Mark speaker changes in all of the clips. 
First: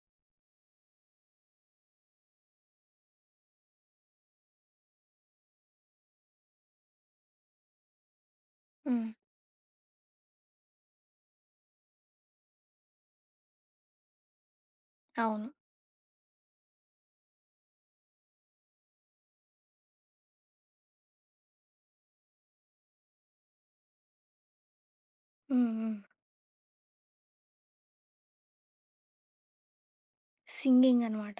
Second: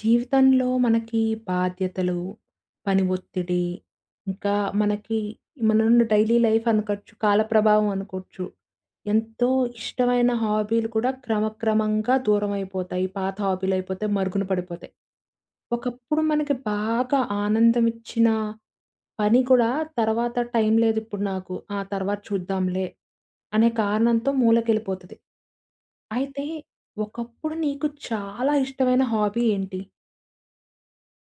Speaker 1: జీవితంలో మనకి బాధ్యతలు, పని ఒత్తిడి, ఇంకా మనకి మనమున్న డైలీ లైఫ్ అనుకోచ్చు, కాల ప్రభావం అనుకోవచ్చు
Speaker 2: హ్మ్.
Speaker 1: ఎంతో ఇష్టమైన హాబీలు కూడా క్రమక్రమంగా దూరమైపోతాయి. పాత హాబీలు అయిపోతయి, మరుగున పడిపోతాయి.
Speaker 2: అవును.
Speaker 1: ఒకప్పుడు మనకి బాగా ఆనందం ఇచ్చిన పని కూడా తర్వాత టైం లేదు ఇప్పుడు నాకు, ఆ! తర్వాత చూద్దాంలే, అనే కారణంతో మూలకెళ్ళిపోతది.
Speaker 2: హ్మ్, హ్మ్.
Speaker 1: అయితే, ఒకప్పుడు నీకు చాలా ఇష్టమైన హాబీ ఏంటి?
Speaker 2: సింగింగ్ అనమాట.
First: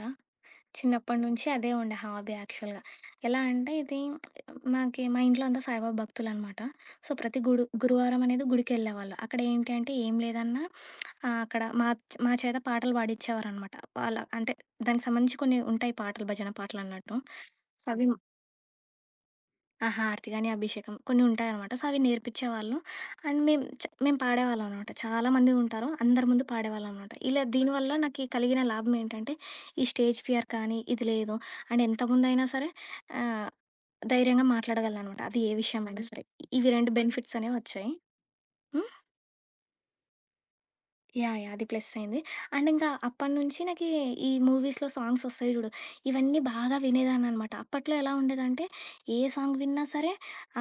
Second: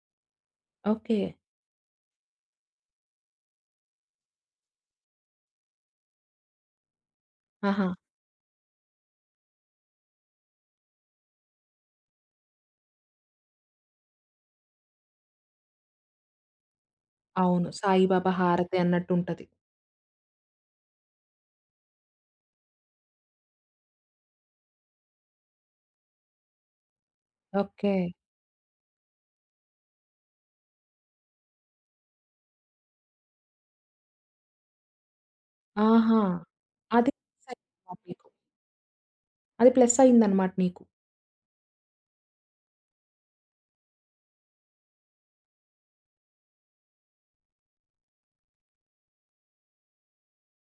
Speaker 1: ఓకె.
Speaker 2: చిన్నప్పటినుంచి అదే ఉండే హాబీ యాక్చువల్‌గ. ఎలా అంటే, ఇది మాకె మా ఇంట్లో అంతా సాయిబాబా భక్తులు అనమాట. సో ప్రతి గుడు
Speaker 1: ఆహా!
Speaker 2: గురువారం అనేది గుడికి ఎళ్ళేవాళ్ళు అక్కడ ఏంటి అంటే ఏం లేదన్నా, ఆహ్, అక్కడ మాచ్ మా చేత పాటలు పాడించేవారనమాట. వాళ్ళ అంటే, దానికి సంబంధించి కొన్ని ఉంటాయి పాటలు భజన పాటలు అన్నట్టు
Speaker 1: అవును
Speaker 2: అవి
Speaker 1: సాయిబాబా హారతి అన్నట్టుంటది.
Speaker 2: ఆ హారతి కానీ, అభిషేకం కొన్ని ఉంటాయి అనమాట. సో అవి నేర్పించేవాళ్ళు అండ్ మేము చ్ మేము పాడేవాళ్ళం అనమాట. చాలామంది ఉంటారు అందరి ముందు పాడేవాళ్ళం అనమాట. ఇలా దీనివల్ల
Speaker 1: ఓకె.
Speaker 2: నాకి కలిగిన లాభం ఏంటంటే, ఈ స్టేజ్ ఫియర్ కానీ, ఇది లేదు అండ్ ఎంత ముందైనా సరే ఆహ్, ధైర్యంగా మాట్లాడగలననమాట. అది ఏ విషయమైనా
Speaker 1: ఆహా!
Speaker 2: సరే, ఇవి 2
Speaker 1: అది
Speaker 2: బెనిఫిట్స్ అనేవి వచ్చాయి.
Speaker 1: [unintelligible]
Speaker 2: హ్మ్.
Speaker 1: అది ప్లస్సయ్యిందన్నమాట నీకు.
Speaker 2: యాహ్! యాహ్! అది ప్లస్సయింది అండ్ ఇంకా అప్పటినుంచి నాకి ఈ మూవీస్‌లో సాంగ్సొస్తాయి చూడు, ఇవన్నీ బాగా వినేదాన్ననమాట. అప్పట్లో ఎలా ఉండేదంటే, ఏ సాంగ్ విన్నా సరే,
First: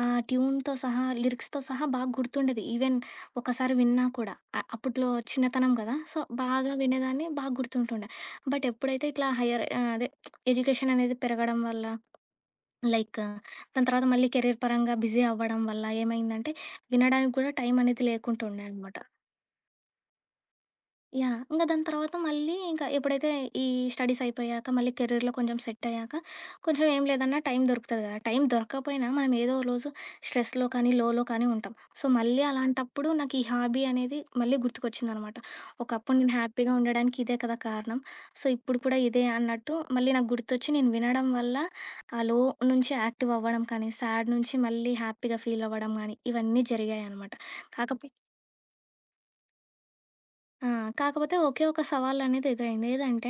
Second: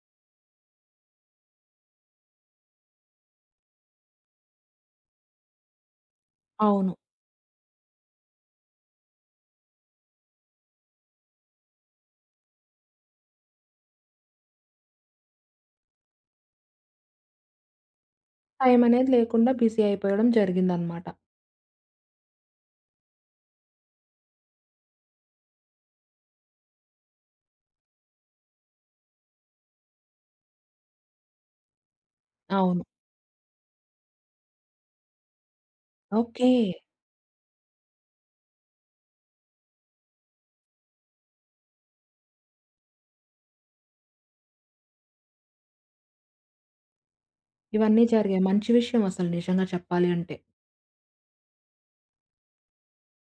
Speaker 2: ఆ ట్యూన్‌తో సహా, లిరిక్స్‌తో సహా బాగా గుర్తుండేది. ఈవెన్ ఒకసారి విన్నా కూడా. అ అప్పట్లో చిన్నతనం కదా సో, బాగా
Speaker 1: అవును.
Speaker 2: వినేదాన్ని. బాగా గుర్తుంటుండే. బటెప్పుడైతే ఇట్లా హైయర్ ఆహ్, అదే ఎడ్యుకేషననేది పెరగడం వల్ల, లైక్ దాని తర్వాత, మళ్ళీ కెరీర్ పరంగా బిజీ అవ్వడం వల్ల, ఏమైందంటే వినడానికి కూడా టైమనేది లేకుండా ఉండే అనమాట.
Speaker 1: టైమనేది లేకుండా బిజీ అయిపోవడం జరిగిందన్నమాట.
Speaker 2: యాహ్! ఇంగ దాని తర్వాత మళ్ళీ ఇంకా ఎప్పుడైతే ఈ స్టడీసయిపోయాక, మళ్ళీ కెరీర్‌లో కొంచెం సెట్టయ్యాక, కొంచెం ఏం లేదన్నా టైం దొరుకుతుంది కదా. టైం దొరక్కపోయినా మనం ఏదో ఒక రోజు స్ట్రెస్‌లో కానీ, లోలో కానీ ఉంటాం. సో, మళ్ళీ
Speaker 1: అవును.
Speaker 2: అలాంటప్పుడు నాకు ఈ హాబీ అనేది మళ్ళీ గుర్తుకొచ్చిందనమాట. ఒకప్పుడు నేను
Speaker 1: ఓకె.
Speaker 2: హ్యాపీగా ఉండడానికి ఇదే కదా కారణం. సో, ఇప్పుడు కూడా ఇదే అన్నట్టు, మళ్ళీ నాకు గుర్తొచ్చి నేను వినడం వల్ల, ఆ లో నుంచి యాక్టివవ్వడం కానీ, సాడ్ నుంచి మళ్ళీ హ్యాపీగా ఫీలవ్వడం గానీ, ఇవన్నీ జరిగాయనమాట.
Speaker 1: ఇవన్నీ
Speaker 2: కాకపోతె
Speaker 1: జరిగాయి. మంచి విషయమసలు నిజంగా చెప్పాలి అంటే.
Speaker 2: ఆ! కాకపోతే ఓకె ఒక సవాలనేది ఎదురైంది. ఏదంటే,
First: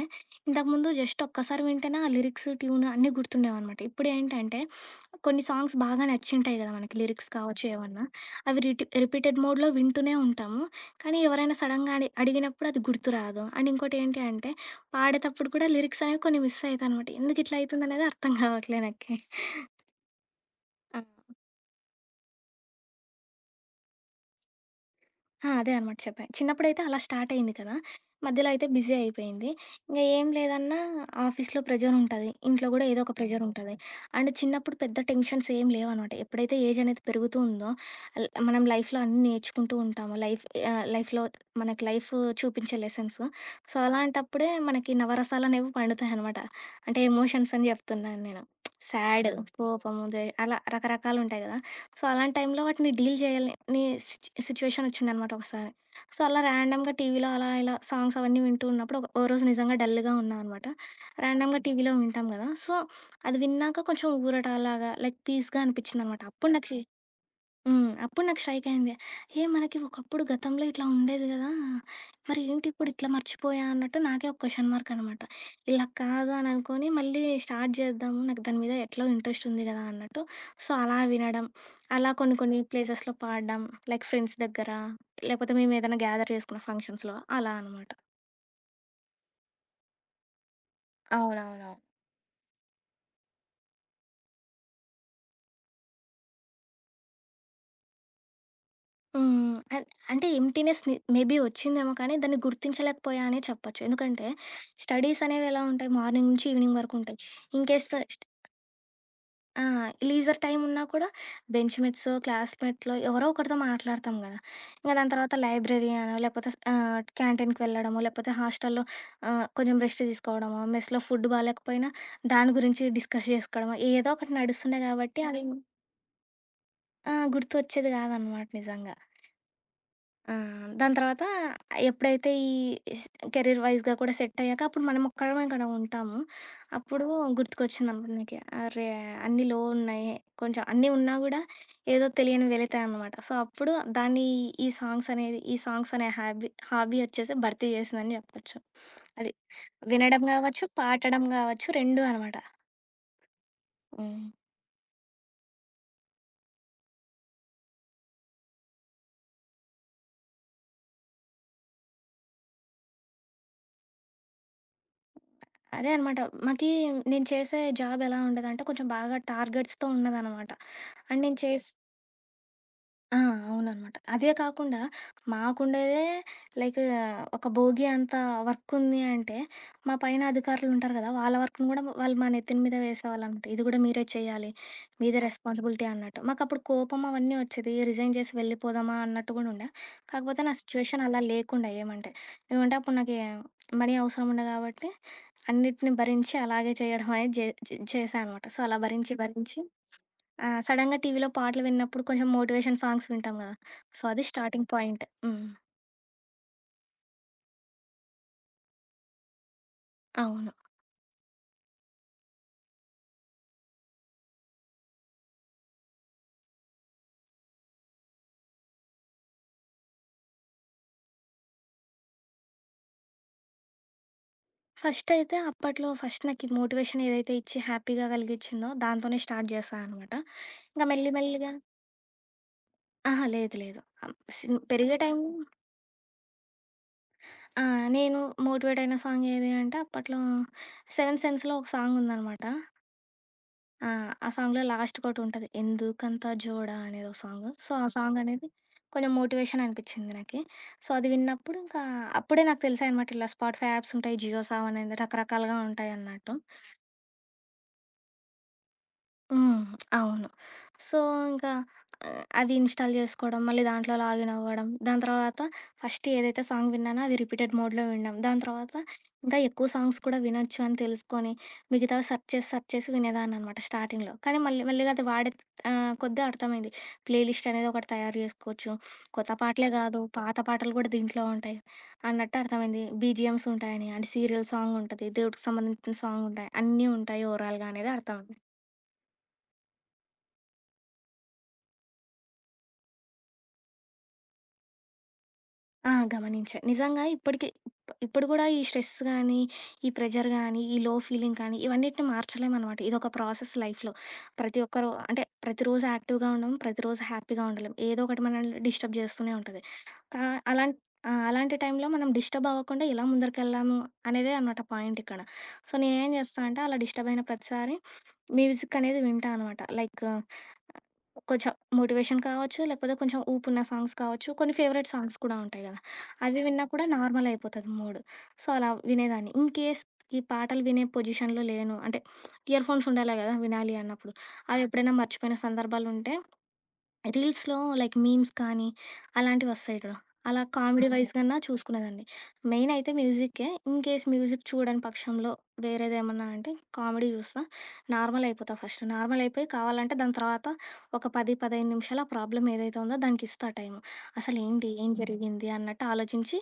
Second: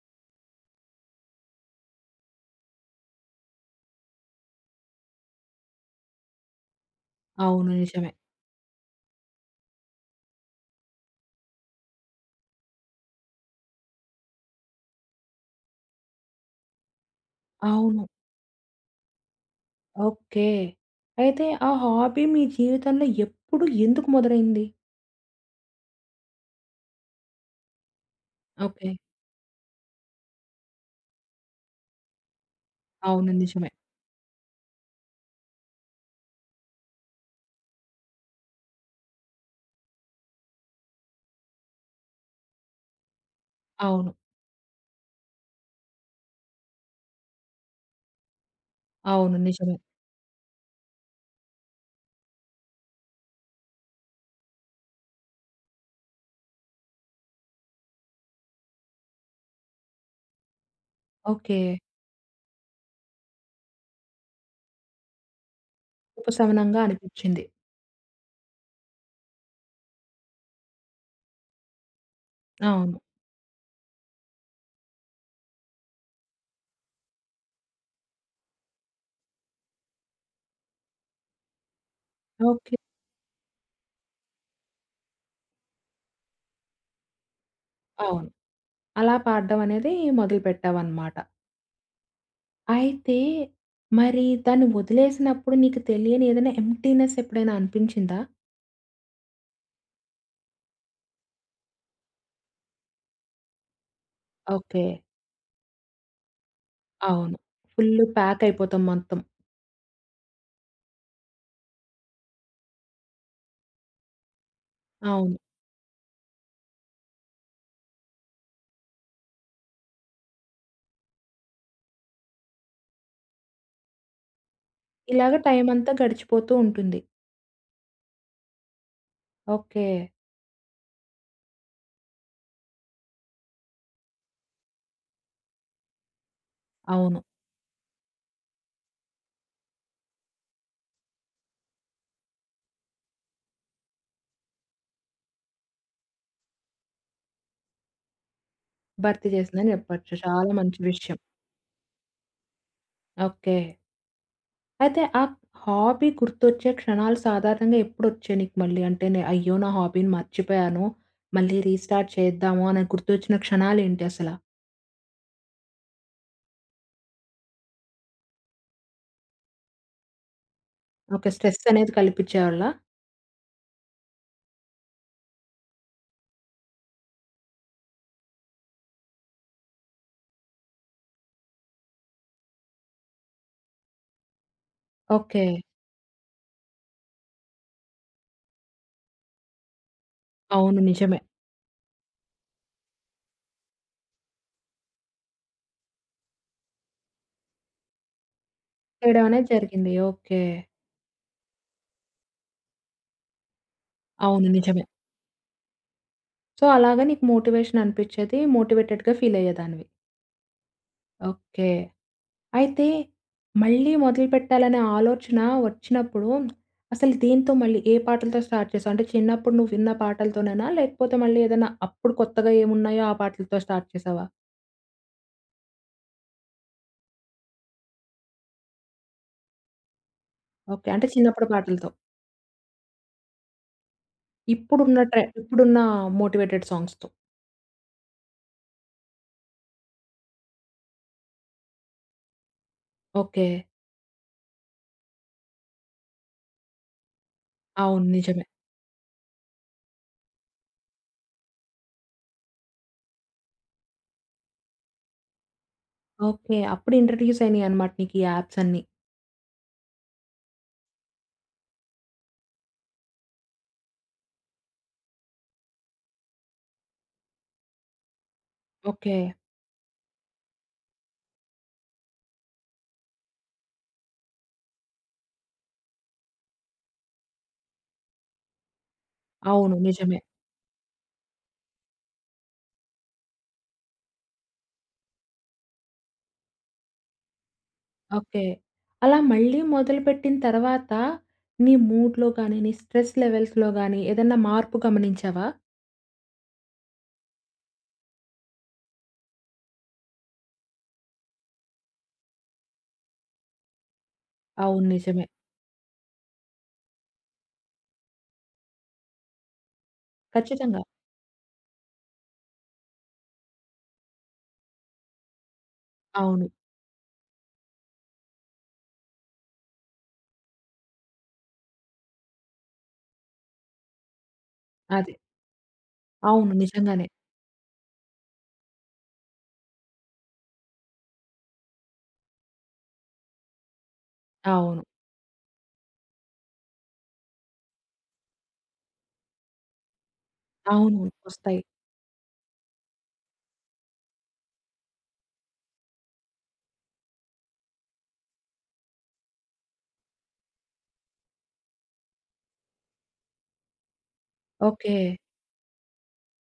Speaker 2: ఇంతకుముందు జస్టొక్కసారి వింటేనే ఆ లిరిక్స్, ట్యూను, అన్నీ గుర్తుండేవనమాట. ఇప్పుడేంటంటే, కొన్ని సాంగ్స్ బాగా నచ్చుంటాయి కద మనకి లిరిక్స్ కావచ్చు,
Speaker 1: అవును.
Speaker 2: ఏమన్నా.
Speaker 1: నిజమే.
Speaker 2: అవి రిటి రిపీటెడ్ మోడ్‌లో వింటూనే ఉంటాము. కానీ ఎవరైనా సడెన్‌గా అడి అడిగినప్పుడు అది గుర్తురాదు. అండ్ ఇంకోటి ఏంటి అంటే, పాడేటప్పుడు కూడా లిరిక్సనేవి కొన్ని మిస్ అయితా అనమాట. ఎందుకు ఇట్లా
Speaker 1: అవును.
Speaker 2: అవుతుందనేది అర్థం కావట్లేదు నాకి.
Speaker 1: ఓకె. అయితే, ఆ హాబీ మీ జీవితంలో ఎప్పుడు, ఎందుకు మొదలైంది?
Speaker 2: ఆ! అదే అనమాట చెప్పా. చిన్నప్పుడైతే అలా స్టార్టయింది కదా! మధ్యలో అయితే
Speaker 1: ఓకె.
Speaker 2: బిజీ అయిపోయింది. ఇంగ ఏం లేదన్నా ఆఫీస్‌లో ప్రెజరుంటాది, ఇంట్లో కూడా ఏదో ఒక
Speaker 1: అవును. నిజమే.
Speaker 2: ప్రెజరుంటాది. అండ్ చిన్నప్పుడు పెద్ద టెన్షన్స్ ఏం లేవనమాట. ఎప్పుడైతే ఏజ్ అనేది పెరుగుతూ ఉందో అల్ మనం లైఫ్‌లో అన్నీ నేర్చుకుంటూ ఉంటాము. లైఫ్, ఆహ్, లైఫ్‌లో మనకి లైఫు చూపించే లెసన్స్. సో
Speaker 1: అవును.
Speaker 2: అలాంటప్పుడే, మనకి నవరసాలనేవి పండుతాయనమాట. అంటే ఎమోషన్స్ అని చెప్తున్నాను నేను. సాడు,
Speaker 1: అవును. నిజమే.
Speaker 2: కోపము దే అలా రకరకాలుంటాయి కదా. సో, అలాంటి టైంలో వాటిని డీల్ చేయాలని సిట్ సిట్యుయేషనొచ్చిందనమాట ఒకసారి. సో, అలా ర్యాండమ్‌గా టీవీలో అలా ఇలా సాంగ్సవన్నీ వింటూ ఉన్నప్పుడు, ఒక ఒకరోజు నిజంగా డల్‌గా ఉన్నాననమాట. ర్యాండమ్‌గా
Speaker 1: ఓకె.
Speaker 2: టీవీలో వింటాం కదా, సో అది విన్నాక కొంచెం ఊరట లాగా, లైక్ పీస్‌గా అనిపించిందనమాట. అప్పుడు
Speaker 1: ఉపశమనంగా
Speaker 2: నాకీ
Speaker 1: అనిపించింది.
Speaker 2: హ్మ్, అప్పుడు నాకు స్ట్రైక్ అయింది, ఏ మనకి ఒకప్పుడు గతంలో ఇట్లా ఉండేది గదా! మరి ఏంటి ఇప్పుడు
Speaker 1: అవును.
Speaker 2: ఇట్లా మర్చిపోయా అన్నట్టు నాకే ఒక క్వెశ్చన్ మార్క్ అనమాట. ఇలా కాదు అని అనుకోని, మళ్ళీ స్టార్ట్ చేద్దాము, నాకు దాని మీద ఎట్లో ఇంట్రెస్టుంది కదా అన్నట్టు. సో అలా వినడం. అలా కొన్ని, కొన్ని
Speaker 1: ఓకె.
Speaker 2: ప్లేసెస్‌లో పాడడం లైక్ ఫ్రెండ్స్ దగ్గర, లేకపోతే మేము ఏదైనా గ్యాదర్ చేసుకున్న ఫంక్షన్స్‌లో అలా అనమాట.
Speaker 1: అవును. అలా పాడడం అనేది మొదలుపెట్టామనమాట.
Speaker 2: అవునవునవును.
Speaker 1: అయితే, మరి దాన్ని ఒదిలేసినప్పుడు నీకు తెలియని ఏదన్నా ఎంప్టీనెస్ ఎప్పుడైనా అనిపించిందా?
Speaker 2: హ్మ్. అల్ అంటే, ఎంప్టీనెస్ ని మేబీ ఒచ్చిందేమో కానీ, దాన్ని గుర్తించలేకపోయా అనే చెప్పచ్చు. ఎందుకంటే,
Speaker 1: ఓకే.
Speaker 2: స్టడీసనేవెలా ఉంటాయి, మార్నింగ్ నుంచి ఈవినింగ్ వరకుంటాయి.
Speaker 1: అవును.
Speaker 2: ఇన్‌కేస్
Speaker 1: ఫుల్లు ప్యాకయిపోతాం మొత్తం.
Speaker 2: ఆ! లీజర్ టైమున్నా కూడా బెంచ్ మేట్సో, క్లాస్‌మేట్లో, ఎవరో ఒకరితో మాట్లాడతాము గదా! ఇంగ దాని తర్వాత
Speaker 1: అవును.
Speaker 2: లైబ్రరీ అనో, లేపోతే స్ ఆహ్, క్యాంటీన్‌కి వెళ్లడమో, లేపోతే హాస్టల్లో ఆహ్, కొంచెం రెస్ట్ తీసుకోడమో, మెస్‌లో ఫుడ్డు బాలేకపోయినా, దాని గురించి డిస్కస్ చేసుకోడమో, ఏదో ఒకటి నడుస్తుండే గాబట్టి
Speaker 1: ఇలాగా
Speaker 2: అవీ
Speaker 1: టైమంతా గడిచిపోతూ ఉంటుంది.
Speaker 2: ఆ! గుర్తొచ్చేది గాదనమాట నిజంగా.
Speaker 1: ఓకే.
Speaker 2: ఆ! దాని తర్వాతా ఆహ్, ఎప్పుడైతే ఈ ఇస్ కెరీర్ వైజ్‌గా కూడా సెట్టయ్యాక, అప్పుడు మనమొక్కరమే ఇక్కడ ఉంటాము. అప్పుడూ
Speaker 1: అవును.
Speaker 2: గుర్తుకొచ్చిందమ్మను నాకే. 'అరే, అన్నీ లో ఉన్నాయే. కొంచెం అన్నీ ఉన్నా గూడా ఏదో తెలియని వెలితే అనమాట. సో, అప్పుడు దాన్నీ ఈ సాంగ్సనేది, ఈ సాంగ్సనే హాబీ, హాబీ ఒచ్చేసి భర్తీ జేసిందని జెప్పచ్చు
Speaker 1: భర్తీ
Speaker 2: అది.
Speaker 1: జేసిందని జెప్పచ్చు.
Speaker 2: వినడం
Speaker 1: చాలా
Speaker 2: గావచ్చు
Speaker 1: మంచి విషయం.
Speaker 2: పాడటం గావచ్చు. రెండూ అనమాట.
Speaker 1: ఓకే.
Speaker 2: హ్మ్.
Speaker 1: అయితే, ఆ హాబీ గుర్తొచ్చే క్షణాలు సాధారణంగా ఎప్పుడొచ్చాయి నీకు మళ్ళీ? అంటే, నే అయ్యో! నా హాబీని మర్చిపొయ్యాను. మళ్ళీ రీస్టార్ట్ చేద్దాము అనని గుర్తొచ్చిన క్షణాలేంటి అసల?
Speaker 2: అదే అనమాట మాకి నేను చేసే జాబ్ ఎలా ఉండేదంటే కొంచెం బాగా టార్గెట్స్‌తో ఉన్నదనమాట అండ్
Speaker 1: ఓకె.
Speaker 2: నేను చేసి
Speaker 1: స్ట్రెసనేది కల్పిచేవాళ్ళ?
Speaker 2: ఆ! అవుననమాట. అదే కాకుండా మాకుండేదే, లైకు ఒక భోగీ అంత వర్కుంది అంటే మా పైన అధికారులు ఉంటారు గదా! వాళ్ళ వర్క్‌ని కూడా వాళ్ళు మా నెత్తిని మీద వేసేవాళ్ళు ఇది కూడా మీరే చేయాలి, మీదే
Speaker 1: ఓకె.
Speaker 2: రెస్పాన్సిబిలిటీ అన్నట్టు, మాకప్పుడు కోపం అవన్నీ వచ్చేది. రిజైన్ చేసి వెళ్ళిపోదామా అన్నట్టు కూడా ఉండే. కాకపోతే నా
Speaker 1: అవును
Speaker 2: సిట్యుయేషన్
Speaker 1: నిజమే.
Speaker 2: అలా లేకుండే ఏమంటే. ఏమంటే అప్పుడు నాకి మనీ అవసరం ఉండె గాబట్టి అన్నిటిని భరించి అలాగే చేయడమని జె చె చేశా అనమాట. సో అలా భరించి
Speaker 1: చేయడం అనేది
Speaker 2: భరించి
Speaker 1: జరిగింది. ఓకె.
Speaker 2: ఆహ్, సడెన్‌గా టీవీలో పాటలు విన్నప్పుడు కొంచెం మోటివేషన్ సాంగ్స్ వింటాం కదా! సో, అది
Speaker 1: అవును
Speaker 2: స్టార్టింగ్
Speaker 1: నిజమే.
Speaker 2: పాయింట్. హ్మ్.
Speaker 1: సో, అలాగా నీకు మోటివేషన్ అనిపించేది మోటివేటెడ్‌గా ఫీలయ్యేదానివి.
Speaker 2: అవును.
Speaker 1: ఓకె. అయితే మళ్ళీ మొదలుపెట్టాలనే ఆలోచన వచ్చినప్పుడు, అసలు దేనితో మళ్ళీ ఏ పాటలతో స్టార్ట్ చేసావు? అంటే చిన్నప్పుడు నువ్వు విన్న పాటలతోనేనా? లేకపోతే మళ్ళీ ఏదైనా అప్పుడు కొత్తగా ఏమున్నాయో ఆ పాటలతో స్టార్ట్ చేసావా?
Speaker 2: ఫస్టయితే అప్పట్లో ఫస్ట్ నాకీ మోటివేషనేదైతే ఇచ్చి హ్యాపీగా గలిగించిందో దాంతోనే స్టార్ట్ జేశా అనమాట. ఇంగ
Speaker 1: ఓకె. అంటే
Speaker 2: మెల్లి మెల్లిగ
Speaker 1: చిన్నప్పుడు పాటలతో.
Speaker 2: ఆహా! లేదు. లేదు. అం స్ పెరిగే
Speaker 1: ఇప్పుడున్న
Speaker 2: టైమ్
Speaker 1: ట్రె ఇప్పుడున్న మోటివేటెడ్ సాంగ్స్‌తో?
Speaker 2: ఆ! నేను మోటివేట్ అయిన సాంగేది అంటే అప్పట్లో 'సెవెన్త్ సెన్స్‌' లో ఒక సాంగుందనమాట.
Speaker 1: ఓకె.
Speaker 2: ఆ! ఆ సాంగ్‌లో లాస్ట్‌కి ఒకటుంటది. 'ఎందుకంత జోడా' అనేదో సాంగు. సో, ఆ
Speaker 1: అవును నిజమే.
Speaker 2: సాంగనేది కొంచెం మోటివేషననిపిచ్చింది నాకీ. సో, అది విన్నప్పుడు ఇంకా అప్పుడే నాకు తెలిసాయి అనమాట. ఇలా స్పాటిఫై యాప్స్ ఉంటాయి. జియో సావన్ అని రకరకాలుగా ఉంటాయన్నట్టు.
Speaker 1: ఓకె. అప్పుడు ఇంట్రడ్యూస్ అయినాయనమాట నీకీ యాప్స్ అన్నీ.
Speaker 2: హ్మ్. అవును. సో, ఇంకా అవి ఇ‌న్‌స్టా‌ల్ చేసుకోడం మళ్ళీ దాంట్లో లాగినవ్వడం. దాని తర్వాత ఫస్ట్ ఏదైతే సాంగ్ విన్నానో అవి రిపీటెడ్ మోడ్‌లో విన్నాం దాని తర్వాత
Speaker 1: ఓకె.
Speaker 2: ఇంకా ఎక్కువ సాంగ్స్ కూడా వినొచ్చని తెలుసుకొని మిగతావి సెర్చ్ చేసి సెర్చ్ చేసి వినేదాన్ననమాట. స్టార్టింగ్‌లో కానీ మళ్ళీ మెల్లిగా అది వాడే ఆహ్, కొద్దిగా అర్థమైంది. ప్లే లిస్టనేది ఒకటి తయారు చేసుకోవచ్చు. కొత్త పాటలే
Speaker 1: అవును
Speaker 2: గాదు
Speaker 1: నిజమే.
Speaker 2: పాత పాటలు కూడా దీంట్లో ఉంటాయి. అన్నట్టర్థమైంది బిజీఎమ్స్ ఉంటాయని, అంటే సీరియల్ సాంగుంటది దేవుడికి సంబంధించిన సాంగుంటాయి అన్నీ ఉంటాయి ఓవరాల్‌గా అనేది అర్థమయింది.
Speaker 1: ఓకె. అలా మళ్ళీ మొదలుపెట్టిన తరువాత నీ మూడ్‌లో గానీ, నీ స్ట్రెస్ లెవెల్స్‌లో గాని ఏదైనా మార్పు గమనించావా?
Speaker 2: ఆ! గమనించా. నిజంగా ఇప్పటికి ఇప్పుడు గూడా ఈ స్ట్రెస్ గానీ ఈ ప్రెజర్ గానీ ఈ లో ఫీలింగ్ కానీ ఇవన్నిటిని మార్చలేం అనమాట. ఇదొక ప్రాసెస్ లైఫ్‌లో. ప్రతి
Speaker 1: అవును
Speaker 2: ఒక్కరు అంటే
Speaker 1: నిజమే.
Speaker 2: ప్రతిరోజు యాక్టివ్‌గా ఉండం. ప్రతిరోజు హ్యాపీగా ఉండలేం. ఏదోకటి మనల్ని డిస్టర్బ్ జేస్తూనే ఉంటది. కా అలాం
Speaker 1: ఖచ్చితంగా.
Speaker 2: ఆ! అలాంటి టైమ్‌లో మనం డిస్టర్బవ్వకుండా ఎలా ముందరికెళ్లాము అనేదే అనమాట పాయింటిక్కడ. సో, నేనేం జేస్తా
Speaker 1: అవును.
Speaker 2: అంటే అలా డిస్టర్బ్ అయిన ప్రతిసారి మ్యూజిక్కనేది వింటా అనమాట. లైకు కొంచెం మోటివేషన్ కావచ్చు, లేపోతే కొంచెం ఊపున్న సాంగ్స్ కావచ్చు కొన్ని ఫేవరెట్ సాంగ్స్
Speaker 1: అది.
Speaker 2: కూడా ఉంటాయి కదా! అవి
Speaker 1: అవును
Speaker 2: విన్నా కూడా
Speaker 1: నిజంగానే.
Speaker 2: నార్మలయిపోతది మూడు. సో, అలా వినేదాన్ని ఇన్‌కేస్ ఈ పాటలు వినే పొజిషన్‌లో లేను అంటే ఇయర్ ఫోన్స్ ఉండాలి కదా! వినాలి అన్నప్పుడు
Speaker 1: అవును.
Speaker 2: అవెప్పుడైనా మర్చిపోయిన సందర్భాలుంటే రీల్స్‌లో లైక్ మీమ్స్ కానీ అలాంటివి వస్తాయి చూడు అలా కామెడీ
Speaker 1: అవును.
Speaker 2: వైజ్ కన్నా
Speaker 1: వస్తాయి.
Speaker 2: చూసుకునేదాన్ని. మెయినయితే మ్యూజిక్కే. ఇన్‌కేస్ మ్యూజిక్ చూడని పక్షంలో వేరేదేమన్నా అంటే కామెడీ చూస్తా. నార్మలయిపోతా ఫస్టు. నార్మలయిపోయి కావాలంటే దాని తర్వాత ఒక 10, 15 నిమిషాలు ఆ ప్రాబ్లమ్ ఏదైతే ఉందో దానికిస్తా టైం. అసలేంటి, ఏం
Speaker 1: ఓకె.
Speaker 2: జరిగింది అన్నట్టు ఆలోచించి.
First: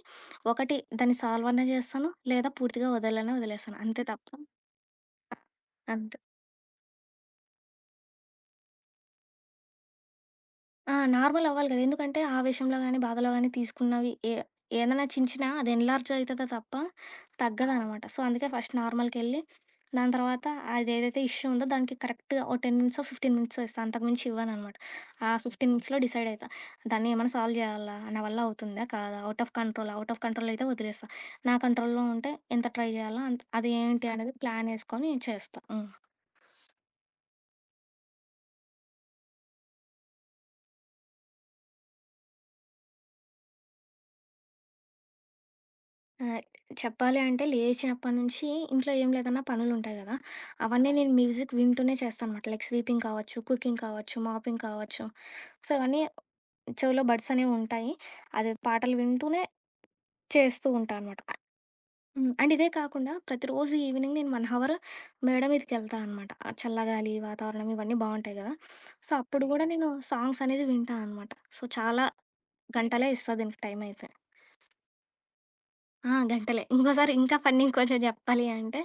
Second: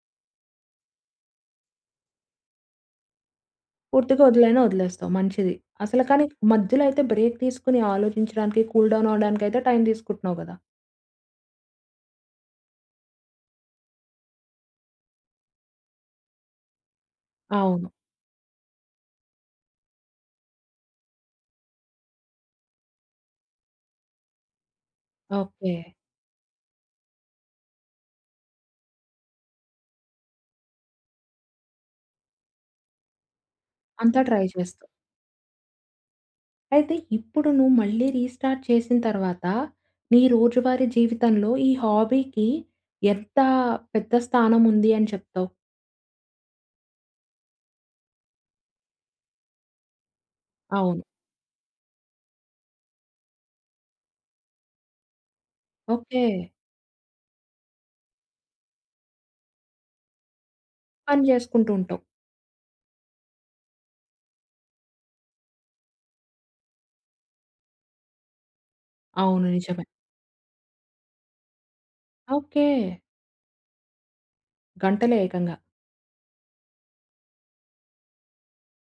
Speaker 2: ఒకటి దాన్ని సాల్వన్న జేస్తాను, లేదా పూర్తిగా వదలనే వదిలేస్తాను అంతే
Speaker 1: పూర్తిగా
Speaker 2: తప్ప
Speaker 1: వదిలైనా, వదిలేస్తావు. మంచిది. అసల
Speaker 2: అంతే.
Speaker 1: కానీ మధ్యలో అయితే బ్రేక్ తీసుకొని ఆలోచించడానికి కూల్ డౌన్ అవ్వడానికి అయితే టైం తీసుకుంటున్నావు కదా!
Speaker 2: ఆ! నార్మలవ్వాలి గదా! ఎందుకంటే, ఆవేషంలో గానీ, బాధలో గానీ, తీసుకున్నవి ఏ ఏదన్నా చించినా, అది ఎన్‌లార్జయితదే తప్ప
Speaker 1: అవును.
Speaker 2: తగ్గదనమాట. సో, అందుకే ఫస్ట్ నార్మల్‌కెళ్ళి, దాని తర్వాత అదేదైతే ఇష్యూ ఉందో, దానికి కరెక్ట్‌గా ఓ 10 మినిట్సో, 15 మినిట్సో ఇస్తా, అంతకుమించి ఇవ్వననమాట. ఆ 15
Speaker 1: ఓకే.
Speaker 2: మినిట్స్‌లో డిసైడయితా. దాన్ని ఏమన్నా సాల్వ్ జెయ్యాలా, నా వల్లవుతుందా, కాదా? Out of control, out of కంట్రోలయితే ఒదిలేస్తా. నా కంట్రోల్‌లో ఉంటే, ఎంత ట్రై జెయ్యాల్నో అంత్ అది ఏంటి
Speaker 1: అంతా
Speaker 2: అనేది
Speaker 1: ట్రై చేస్తావు.
Speaker 2: ప్లానేసుకొని చేస్తా. హ్మ్.
Speaker 1: అయితే, ఇప్పుడు నువ్వు మళ్ళీ రీస్టార్ట్ చేసిన తర్వాతా, నీ రోజువారీ జీవితంలో ఈ హాబీకి ఎంత పెద్ద స్థానముంది అని చెప్తావు?
Speaker 2: ఆహ్, చెప్పాలి అంటే లేచినప్పటనుంచి ఇంట్లో ఏం లేదన్నా పనులుంటాయి గదా! అవన్నీ
Speaker 1: అవును.
Speaker 2: నేను మ్యూజిక్ వింటూనే చేస్తానమాట లైక్ స్వీపింగ్ కావచ్చు, కుకింగ్ కావచ్చు, మాపింగ్ కావచ్చు. సో, అవన్నీ
Speaker 1: ఓకే.
Speaker 2: చెవులో బడ్సనేవుంటాయి. అది పాటలు వింటూనే చేస్తూ ఉంటానమాట.
Speaker 1: పని
Speaker 2: అ
Speaker 1: జేసుకుంటూ ఉంటావు.
Speaker 2: హ్మ్. అండ్ ఇదే కాకుండా, ప్రతిరోజు ఈవినింగ్ నేను 1 హవర్ మేడ మీదకెళ్తా అనమాట, చల్లగాలి, వాతావరణం ఇవన్నీ బావుంటాయి గదా! సో,
Speaker 1: అవును.
Speaker 2: అప్పుడు గూడా
Speaker 1: నిజమే.
Speaker 2: నేను సాంగ్సనేది వింటా అనమాట. సో, చాలా
Speaker 1: ఓకే.
Speaker 2: గంటలే ఇస్తా దీనికి టైమయితే.
Speaker 1: గంటలే ఏకంగా.
Speaker 2: ఆ! గంటలే. ఇంకోసారి ఇంకా ఫన్నీ కొంచెం చెప్పాలి అంటే,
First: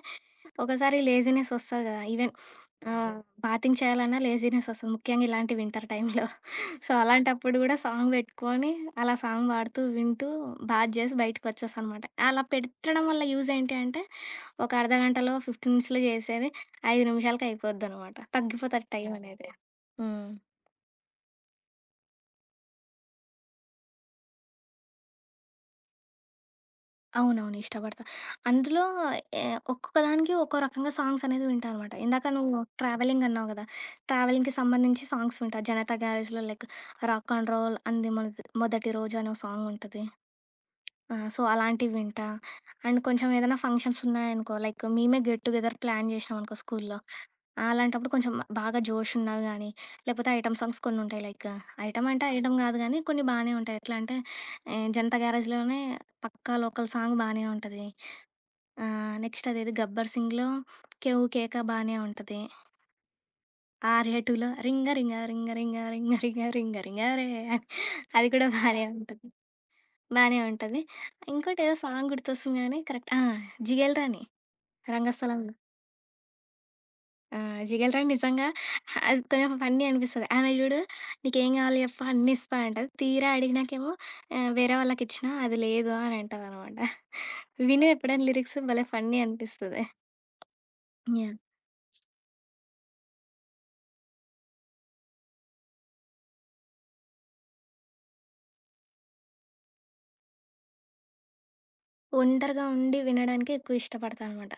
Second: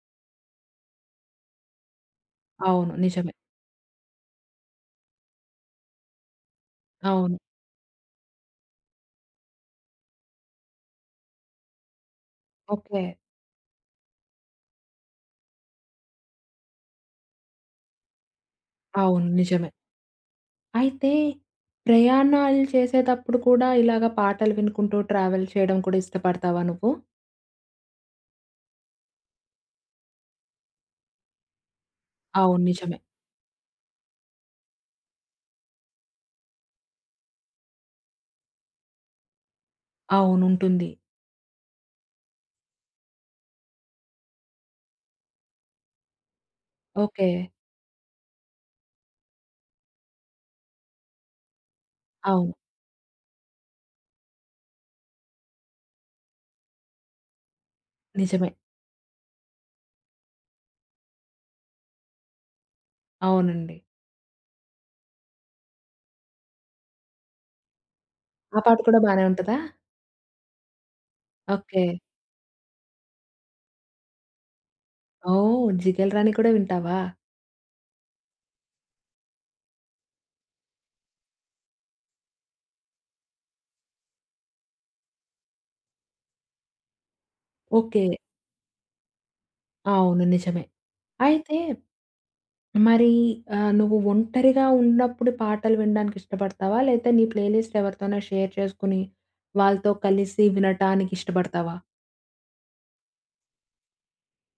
Speaker 2: ఒకోసారి లేజీనెస్ ఒస్తది కదా! ఈవెన్
Speaker 1: అవును
Speaker 2: ఆహ్
Speaker 1: నిజమే.
Speaker 2: బాతింగ్ చేయాలన్నా లేజీనెస్ ఒస్తది. ముఖ్యంగా ఇలాంటి వింటర్ టైమ్‌లో. సో,
Speaker 1: అవును.
Speaker 2: అలాంటప్పుడు గూడా సాంగ్ పెట్టుకొని అలా సాంగ్ పాడుతూ వింటూ బాత్ జేసి బయటికి వచ్చేస్తాననమాట. అలా పెట్టడం
Speaker 1: ఓకె.
Speaker 2: వల్ల యూజేంటి అంటే ఒక అర్ధగంటలో 15 మినిట్స్‌లో చేసేది, 5 నిమిషాలకయిపోద్దనమాట. తగ్గిపోతుంది
Speaker 1: అవును
Speaker 2: టైమనేది.
Speaker 1: నిజమే.
Speaker 2: హ్మ్.
Speaker 1: అయితే ప్రయాణాలు చేసేతప్పుడు కూడా ఇలాగ పాటలు వినుకుంటూ ట్రావెల్ చేయడం కూడా ఇష్టపడతావా నువ్వు?
Speaker 2: అవునవును ఇష్టపడతాను. అందులో ఎ ఒక్కొక్క దానికి ఒక్కో రకంగా సాంగ్సనేది వింటా అనమాట. ఇందాక నువ్వు
Speaker 1: అవును నిజమే.
Speaker 2: ట్రావెలింగ్ అన్నావు గదా! ట్రావెలింగ్‌కి సంబంధించి సాంగ్స్ వింటా. 'జనతా గ్యారేజ్‌' లో లైక్ 'రాక్ అండ్ రోల్ అంది మొనటి మొదటి రోజు' అని ఒక సాంగుంటది
Speaker 1: అవునుంటుంది.
Speaker 2: ఆ! సో, అలాంటివి వింటా. అండ్ కొంచెం ఏదైనా ఫంక్షన్స్ ఉన్నాయనుకో లైక్ మేమే గెట్ టు గెదర్ ప్లాన్ జేశామనుకో స్కూలులో.
Speaker 1: ఓకె.
Speaker 2: అలాంటప్పుడు కొంచెం బాగా జోషున్నని గాని లేపోతే ఐటెమ్ సాంగ్స్ కొన్ని ఉంటాయి లైక్ ఐటెమ్ అంటే
Speaker 1: అవును.
Speaker 2: ఐటం గాదు గానీ కొన్ని బానే ఉంటాయి. ఎట్లా అంటే హ్మ్ 'జనతా గ్యారేజ్' లోనే 'పక్కా లోకల్' సాంగ్ బానే ఉంటది.
Speaker 1: నిజమే.
Speaker 2: ఆహ్, నెక్స్ట్ అదేది 'గబ్బర్ సింగ్‌' లో 'కెవ్వు కేక' బానే ఉంటది.
Speaker 1: అవునండి.
Speaker 2: 'ఆర్య 2' లో రింగా రింగా రింగా రింగా రింగా రింగా రింగ రింగ రే అది కూడా
Speaker 1: ఆ పాట
Speaker 2: బానే
Speaker 1: కూడా బానే
Speaker 2: ఉంటది.
Speaker 1: ఉంటదా?
Speaker 2: బానే ఉంటది. ఇంకోటేదో
Speaker 1: ఓకె.
Speaker 2: సాంగ్ గుర్తొస్తుంది గానీ కరెక్ట్ ఆ! 'జిగేల్ రాణి' 'రంగస్థలం' లో.
Speaker 1: ఓహ్! 'జిగేల్ రాణి' కూడా వింటావా?
Speaker 2: ఆ! 'జిగేల్ రాణి' నిజంగా అది కొంచెం ఫన్నీ అనిపిస్తది. ఆమె చూడు నీకేం కావాలి జెప్పు అన్నిస్తా అంటది. తీరా అడిగినాకేమో, ఆహ్, వేరే వాళ్ళకిచ్చినా అది లేదు అని అంటదనమాట. విను
Speaker 1: ఓకె.
Speaker 2: ఎప్పుడైనా లిరిక్సు భలే ఫన్నీ అనిపిస్తది.
Speaker 1: అవును నిజమే.
Speaker 2: యాహ్!
Speaker 1: అయితే మరి ఆహ్, నువ్వు ఒంటరిగా ఉన్నప్పుడు పాటలు వినడానికి ఇష్టపడతావా లేతే నీ ప్లే లిస్ట్ ఎవరితోన్న షేర్ చేసుకొని, వాళ్ళతో కలిసి వినటానికిష్టబడతావా?
Speaker 2: ఒంటరిగా ఉండి వినడానికే ఎక్కువ ఇష్టపడతానమాట.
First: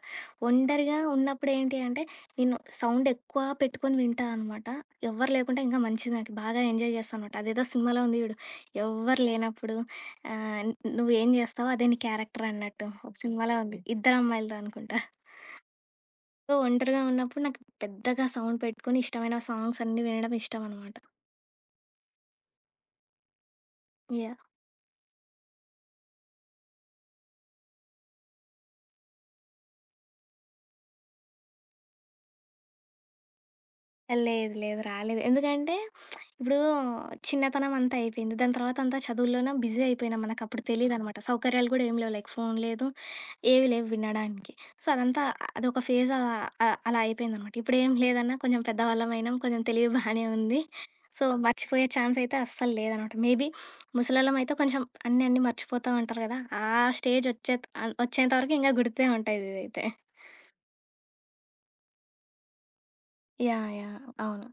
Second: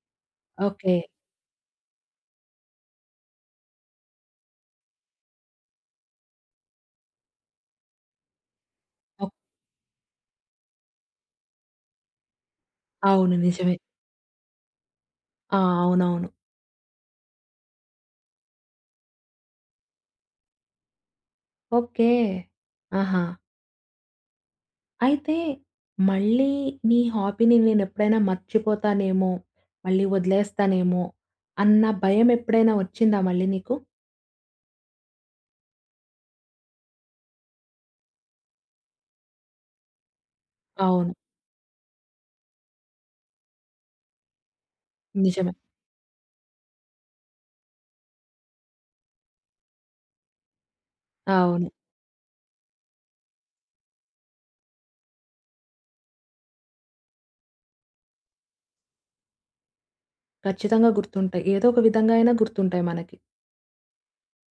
Speaker 2: ఒంటరిగా
Speaker 1: ఓకే.
Speaker 2: ఉన్నప్పుడు ఏంటి అంటే, నేను సౌండెక్కువా పెట్టుకొని వింటా అనమాట. ఎవ్వరు లేకుంటే ఇంకా మంచిది నాకీ. బాగా ఎంజాయ్ జేస్తానమాట. అదేదో సినిమాలో ఉంది జూడు, ఎవ్వరు
Speaker 1: ఓహ్!
Speaker 2: లేనప్పుడు ఆహ్, న్ నువ్వేం జేస్తావో అదే నీ క్యారెక్టరన్నట్టు ఒక
Speaker 1: అవును.
Speaker 2: సినిమాలో
Speaker 1: నిజమే.
Speaker 2: ఉంది. 'ఇద్దరు అమ్మాయిలతో' అనుకుంటా.
Speaker 1: ఆ! అవునవును.
Speaker 2: సో, ఒంటరిగా ఉన్నప్పుడు నాకు పెద్దగా సౌండ్ పెట్టుకొని, ఇష్టమైన సాంగ్సన్నీ వినడం ఇష్టమనమాట.
Speaker 1: ఓకే. ఆహా!
Speaker 2: యాహ్!
Speaker 1: అయితే, మళ్ళీ నీ హాబీని నేనెప్పుడైనా మర్చిపోతానేమో, మళ్ళీ ఒదిలేస్తానేమో అన్న భయమెప్పుడైనా ఒచ్చిందా మళ్ళీ నీకు?
Speaker 2: ఏ లేదు, లేదు, రాలేదు. ఎందుకంటే, ఇప్పుడూ చిన్నతనమంతా అయిపోయింది. దాని తర్వాతంతా చదువులోనా బిజీ అయిపోయినాం, మనకప్పుడు
Speaker 1: అవును.
Speaker 2: తెలీదనమాట. సౌకర్యాలు గూడా ఏమీ లేవు లైక్ ఫోను లేదు, ఏవీ లేవు వినడానికి. సో, అదంతా
Speaker 1: నిజమే.
Speaker 2: అదొక ఫేజా అ అలా అయిపోయిందనమాట. ఇప్పుడేం లేదన్నా కొంచెం పెద్దవాళ్ళవయినాం, కొంచెం తెలివి బానే ఉంది. సో,
Speaker 1: అవును.
Speaker 2: మర్చిపోయే ఛాన్సయితే అస్సలు లేదనమాట. మేబీ ముసలోళ్ళమయితే కొంచెం అన్నీ అన్నీ మర్చిపోతాం అంటారు గదా! ఆ స్టేజొచ్చే త్ ఆహ్, ఒచ్చేంతవరకు ఇంగ గుర్తే ఉంటదిదైతే.
Speaker 1: ఖచ్చితంగా గుర్తుంటయి. ఏదో ఒక విధంగా అయినా గుర్తుంటాయి మనకి.
Speaker 2: యాహ్! యాహ్! అవును.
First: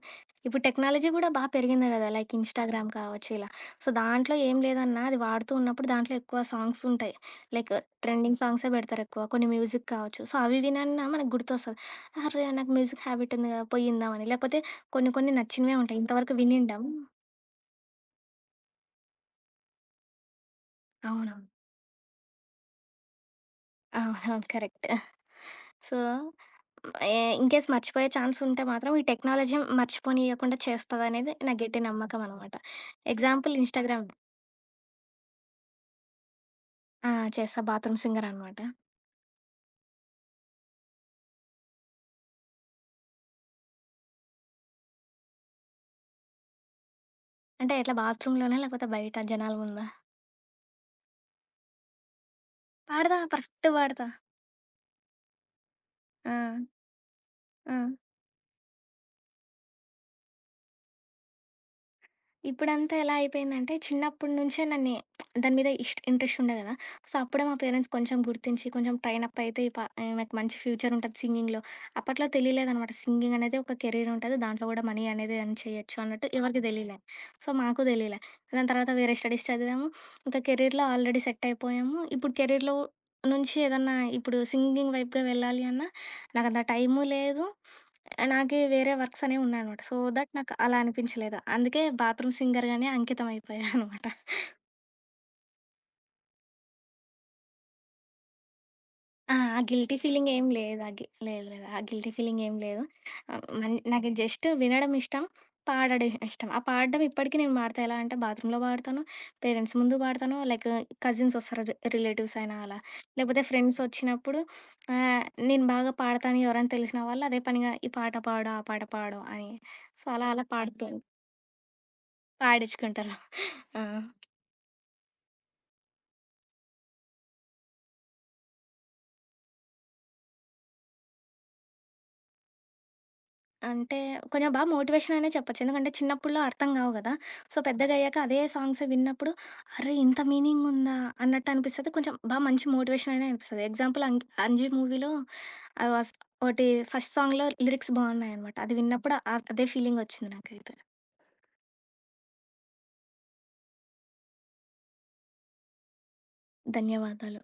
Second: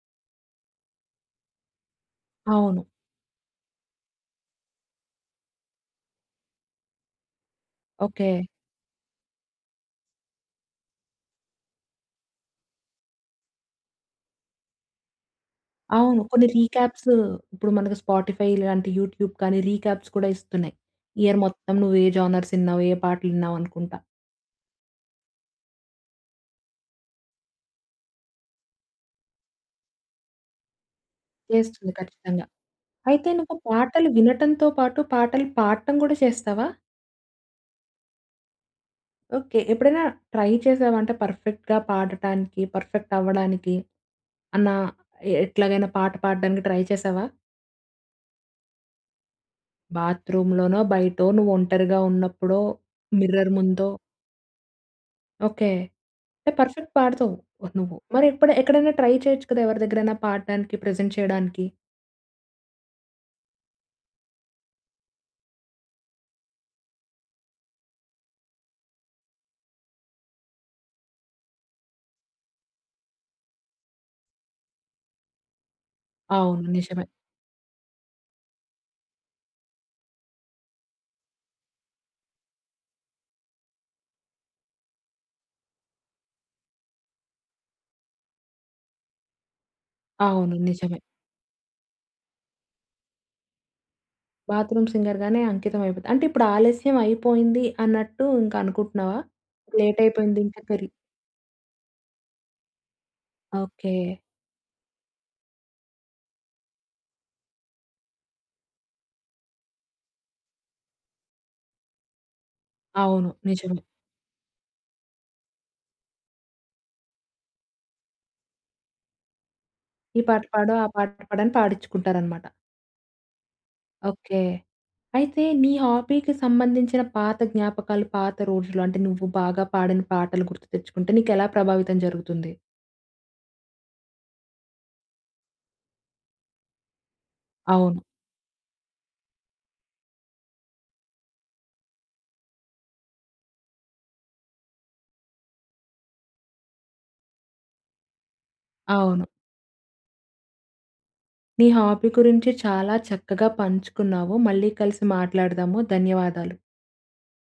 Speaker 2: ఇప్పుడు టెక్నాలజీ గూడా బా పెరిగింది గదా! లైక్
Speaker 1: అవును.
Speaker 2: ఇన్‌స్టాగ్రామ్ కావచ్చు ఇలా. సో, దాంట్లో ఏం లేదన్నా అది వాడుతూ ఉన్నప్పుడు, దాంట్లో ఎక్కువ సాంగ్సుంటాయి లైక్ ట్రెండింగ్
Speaker 1: ఓకే.
Speaker 2: సాంగ్సే పెడతారెక్కువ. కొన్ని మ్యూజిక్ కావచ్చు. సో, అవి వినన్నా మనకు గుర్తొస్తది, అర్రే! నాకు మ్యూజిక్ హ్యాబిట్టుంది గదా పోయ్యిందామని, లేపోతే కొన్ని కొన్ని నచ్చినవే ఉంటాయి
Speaker 1: అవును.
Speaker 2: ఇంతవరకు
Speaker 1: కొన్ని
Speaker 2: వినిండం.
Speaker 1: రీక్యాప్సు ఇప్పుడు మనకి స్పాటిఫై, ఇలాంటి యూట్యూబ్ కానీ, రీక్యాప్స్ కూడా ఇస్తున్నాయి. ఇయర్
Speaker 2: అవును.
Speaker 1: మొత్తం నువ్వు ఏ జోనర్సిన్నావు, ఏ పాటలిన్నావనుకుంటా.
Speaker 2: ఆహా! కరెక్ట్. ఆ! సో, హ్మ్. ఏ ఇన్‌కేస్ మర్చిపోయే ఛాన్సుంటే మాత్రం ఈ టెక్నాలజీ మర్చిపోనియ్యకుండా చేస్తదనేదే నా గట్టి
Speaker 1: చేస్తుంది ఖచ్చితంగా.
Speaker 2: నమ్మకమనమాట.
Speaker 1: అయితే,
Speaker 2: ఎగ్జాంపుల్
Speaker 1: నువ్వు
Speaker 2: ఇన్‌స్టాగ్రామ్.
Speaker 1: పాటలు వినటంతో పాటు, పాటలు పాడటం గూడా చేస్తావా?
Speaker 2: ఆ! చేస్తా బాత్రూమ్ సింగరనమాట.
Speaker 1: ఓకే. ఎప్పుడైనా ట్రై చేశావా? అంటే పర్ఫెక్ట్‌గా పాడటానికి, పర్ఫెక్ట్ అవ్వడానికి అన్న ఎ ఎట్లాగైనా పాట పాడడానికి ట్రై చేశావా?
Speaker 2: అంటే, ఎట్లా బాత్‌రూమ్‌ లోనా, లేకపోతే బయట జనాల ముందా?
Speaker 1: బాత్‌రూమ్‌ లోనో, బయటో, నువ్వు ఒంటరిగా ఉన్నప్పుడో,
Speaker 2: పాడతా
Speaker 1: మిర్రర్
Speaker 2: పర్ఫెక్ట్‌గా
Speaker 1: ముందో.
Speaker 2: పాడతా.
Speaker 1: ఓకే.
Speaker 2: ఆ!
Speaker 1: అంటే పర్ఫెక్ట్ పాడతావు
Speaker 2: ఆ!
Speaker 1: నువ్వు. మరి ఎప్ ఎక్కడైనా ట్రై చేయొచ్చు కదా, ఎవరి దగ్గరైనా పాడడానికి, ప్రెజెంట్ చేయడానికి.
Speaker 2: ఇప్పుడంతా ఎలా అయిపోయిందంటే, చిన్నప్పటి నుంచే నన్ని దాని మీద ఇస్ట్ ఇంట్రెస్టుండేది గదా! సో, అప్పుడే మా పేరెంట్స్ కొంచెం గుర్తించి, కొంచెం ట్రైన్ అప్ అయితే ఈ ప ఈమెకు మంచి ఫ్యూచరుంటది సింగింగ్‌లో. అప్పట్లో తెలియలేదనమాట. సింగింగనేది ఒక కెరీరుంటది దాంట్లో కూడా మనీ అనేది ఎర్న్ చేయొచ్చు అన్నట్టు ఎవరికీ
Speaker 1: అవును.
Speaker 2: తెలీలే.
Speaker 1: నిజమే.
Speaker 2: సో, మాకు తెలియలే. దాని తర్వాత వేరే స్టడీస్ చదివాము, ఇంకా కెరీర్‌లో ఆల్రెడీ సెట్టైపోయాము. ఇప్పుడు కెరీర్‌లో నుంచి ఏదన్నా ఇప్పుడు సింగింగ్ వైపుగా వెళ్ళాలి అన్నా, నాకు అంత టైము లేదు, నాకే వేరే వర్క్సనేవి ఉన్నాయనమాట. సో, థట్ నాకు
Speaker 1: అవును.
Speaker 2: అలా
Speaker 1: నిజమే.
Speaker 2: అనిపించలేదు. అందుకే బాత్‌రూమ్‌ సింగర్‌గానే అంకితం అయిపోయాననమాట.
Speaker 1: బాత్‌రూమ్‌ సింగర్ గానే అంకితం అయిపోతు. అంటే ఇప్పుడు ఆలస్యం అయిపోయింది, అన్నట్టు ఇంక అనుకుంటున్నావా?
Speaker 2: ఆ! గిల్టీ
Speaker 1: లేటైపోయింది
Speaker 2: ఫీలింగేం
Speaker 1: ఇంకా
Speaker 2: లేదు. ఆ
Speaker 1: కెర్రి
Speaker 2: గి లేదు, లేదు. ఆ గిల్టీ ఫీలింగేం లేదు. ఆహ్, హ్మ్. మన్ నాకు
Speaker 1: ఓకే.
Speaker 2: జస్టు వినడం ఇష్టం. పాడడం ఇష్టం. ఆ పాడడం ఇప్పటికి నేను పాడతా. ఎలా అంటే, బాత్‌రూమ్‌లో పాడతాను, పేరెంట్స్ ముందు పాడతాను, లైకు కజిన్సొస్తారు, రి రిలేటివ్స్ అయినా, అలా
Speaker 1: అవును.
Speaker 2: లేకపోతే
Speaker 1: నిజమే.
Speaker 2: ఫ్రెండ్సొచ్చినప్పుడు, ఆహ్, నేను బాగా పాడతాను ఎవరైనా తెలిసిన వాళ్ళు, అదే పనిగా ఈ పాట పాడు, ఆ పాట పాడు అని సో,
Speaker 1: ఈ
Speaker 2: అలా,
Speaker 1: పాట
Speaker 2: అలా
Speaker 1: పాడు, ఆ
Speaker 2: పాడుతు
Speaker 1: పాట పాడని పాడించుకుంటారన్నమాట.
Speaker 2: పాడించుకుంటారు. ఆ!
Speaker 1: ఓకే. అయితే, నీ హాబీ‌కి సంబంధించిన పాత జ్ఞాపకాలు, పాత రోజులు, అంటే నువ్వు బాగా పాడిన పాటలు గుర్తుతెచ్చుకుంటే, నీకెలా ప్రభావితం జరుగుతుంది?
Speaker 2: అంటే, కొంచెం బాగా మోటివేషననే చెప్పొచ్చు. ఎందుకంటే, చిన్నప్పట్లో అర్థం కావు కదా! సో, పెద్దగ
Speaker 1: అవును.
Speaker 2: అయ్యాక అదే సాంగ్స్ విన్నప్పుడు, అరె! ఇంత మీనింగుందా అన్నట్టు అనిపిస్తది కొంచెం బాగా మంచి మోటివేషననే అనిపిస్తది. ఎగ్జాంపుల్ అంక్ 'అంజి' మూవీలో, ఆహ్, వాస్ ఒకటి ఫస్ట్ సాంగ్‌లో లిరిక్స్ బాగున్నాయనమాట. అది విన్నప్పుడు
Speaker 1: అవును.
Speaker 2: అ అదే ఫీలింగొచ్చింది నాకైతే.
Speaker 1: నీ హాబీ గురించి చాలా చక్కగా పంచుకున్నావు, మళ్ళీ కలిసి మాట్లాడదాము. ధన్యవాదాలు.
Speaker 2: ధన్యవాదాలు.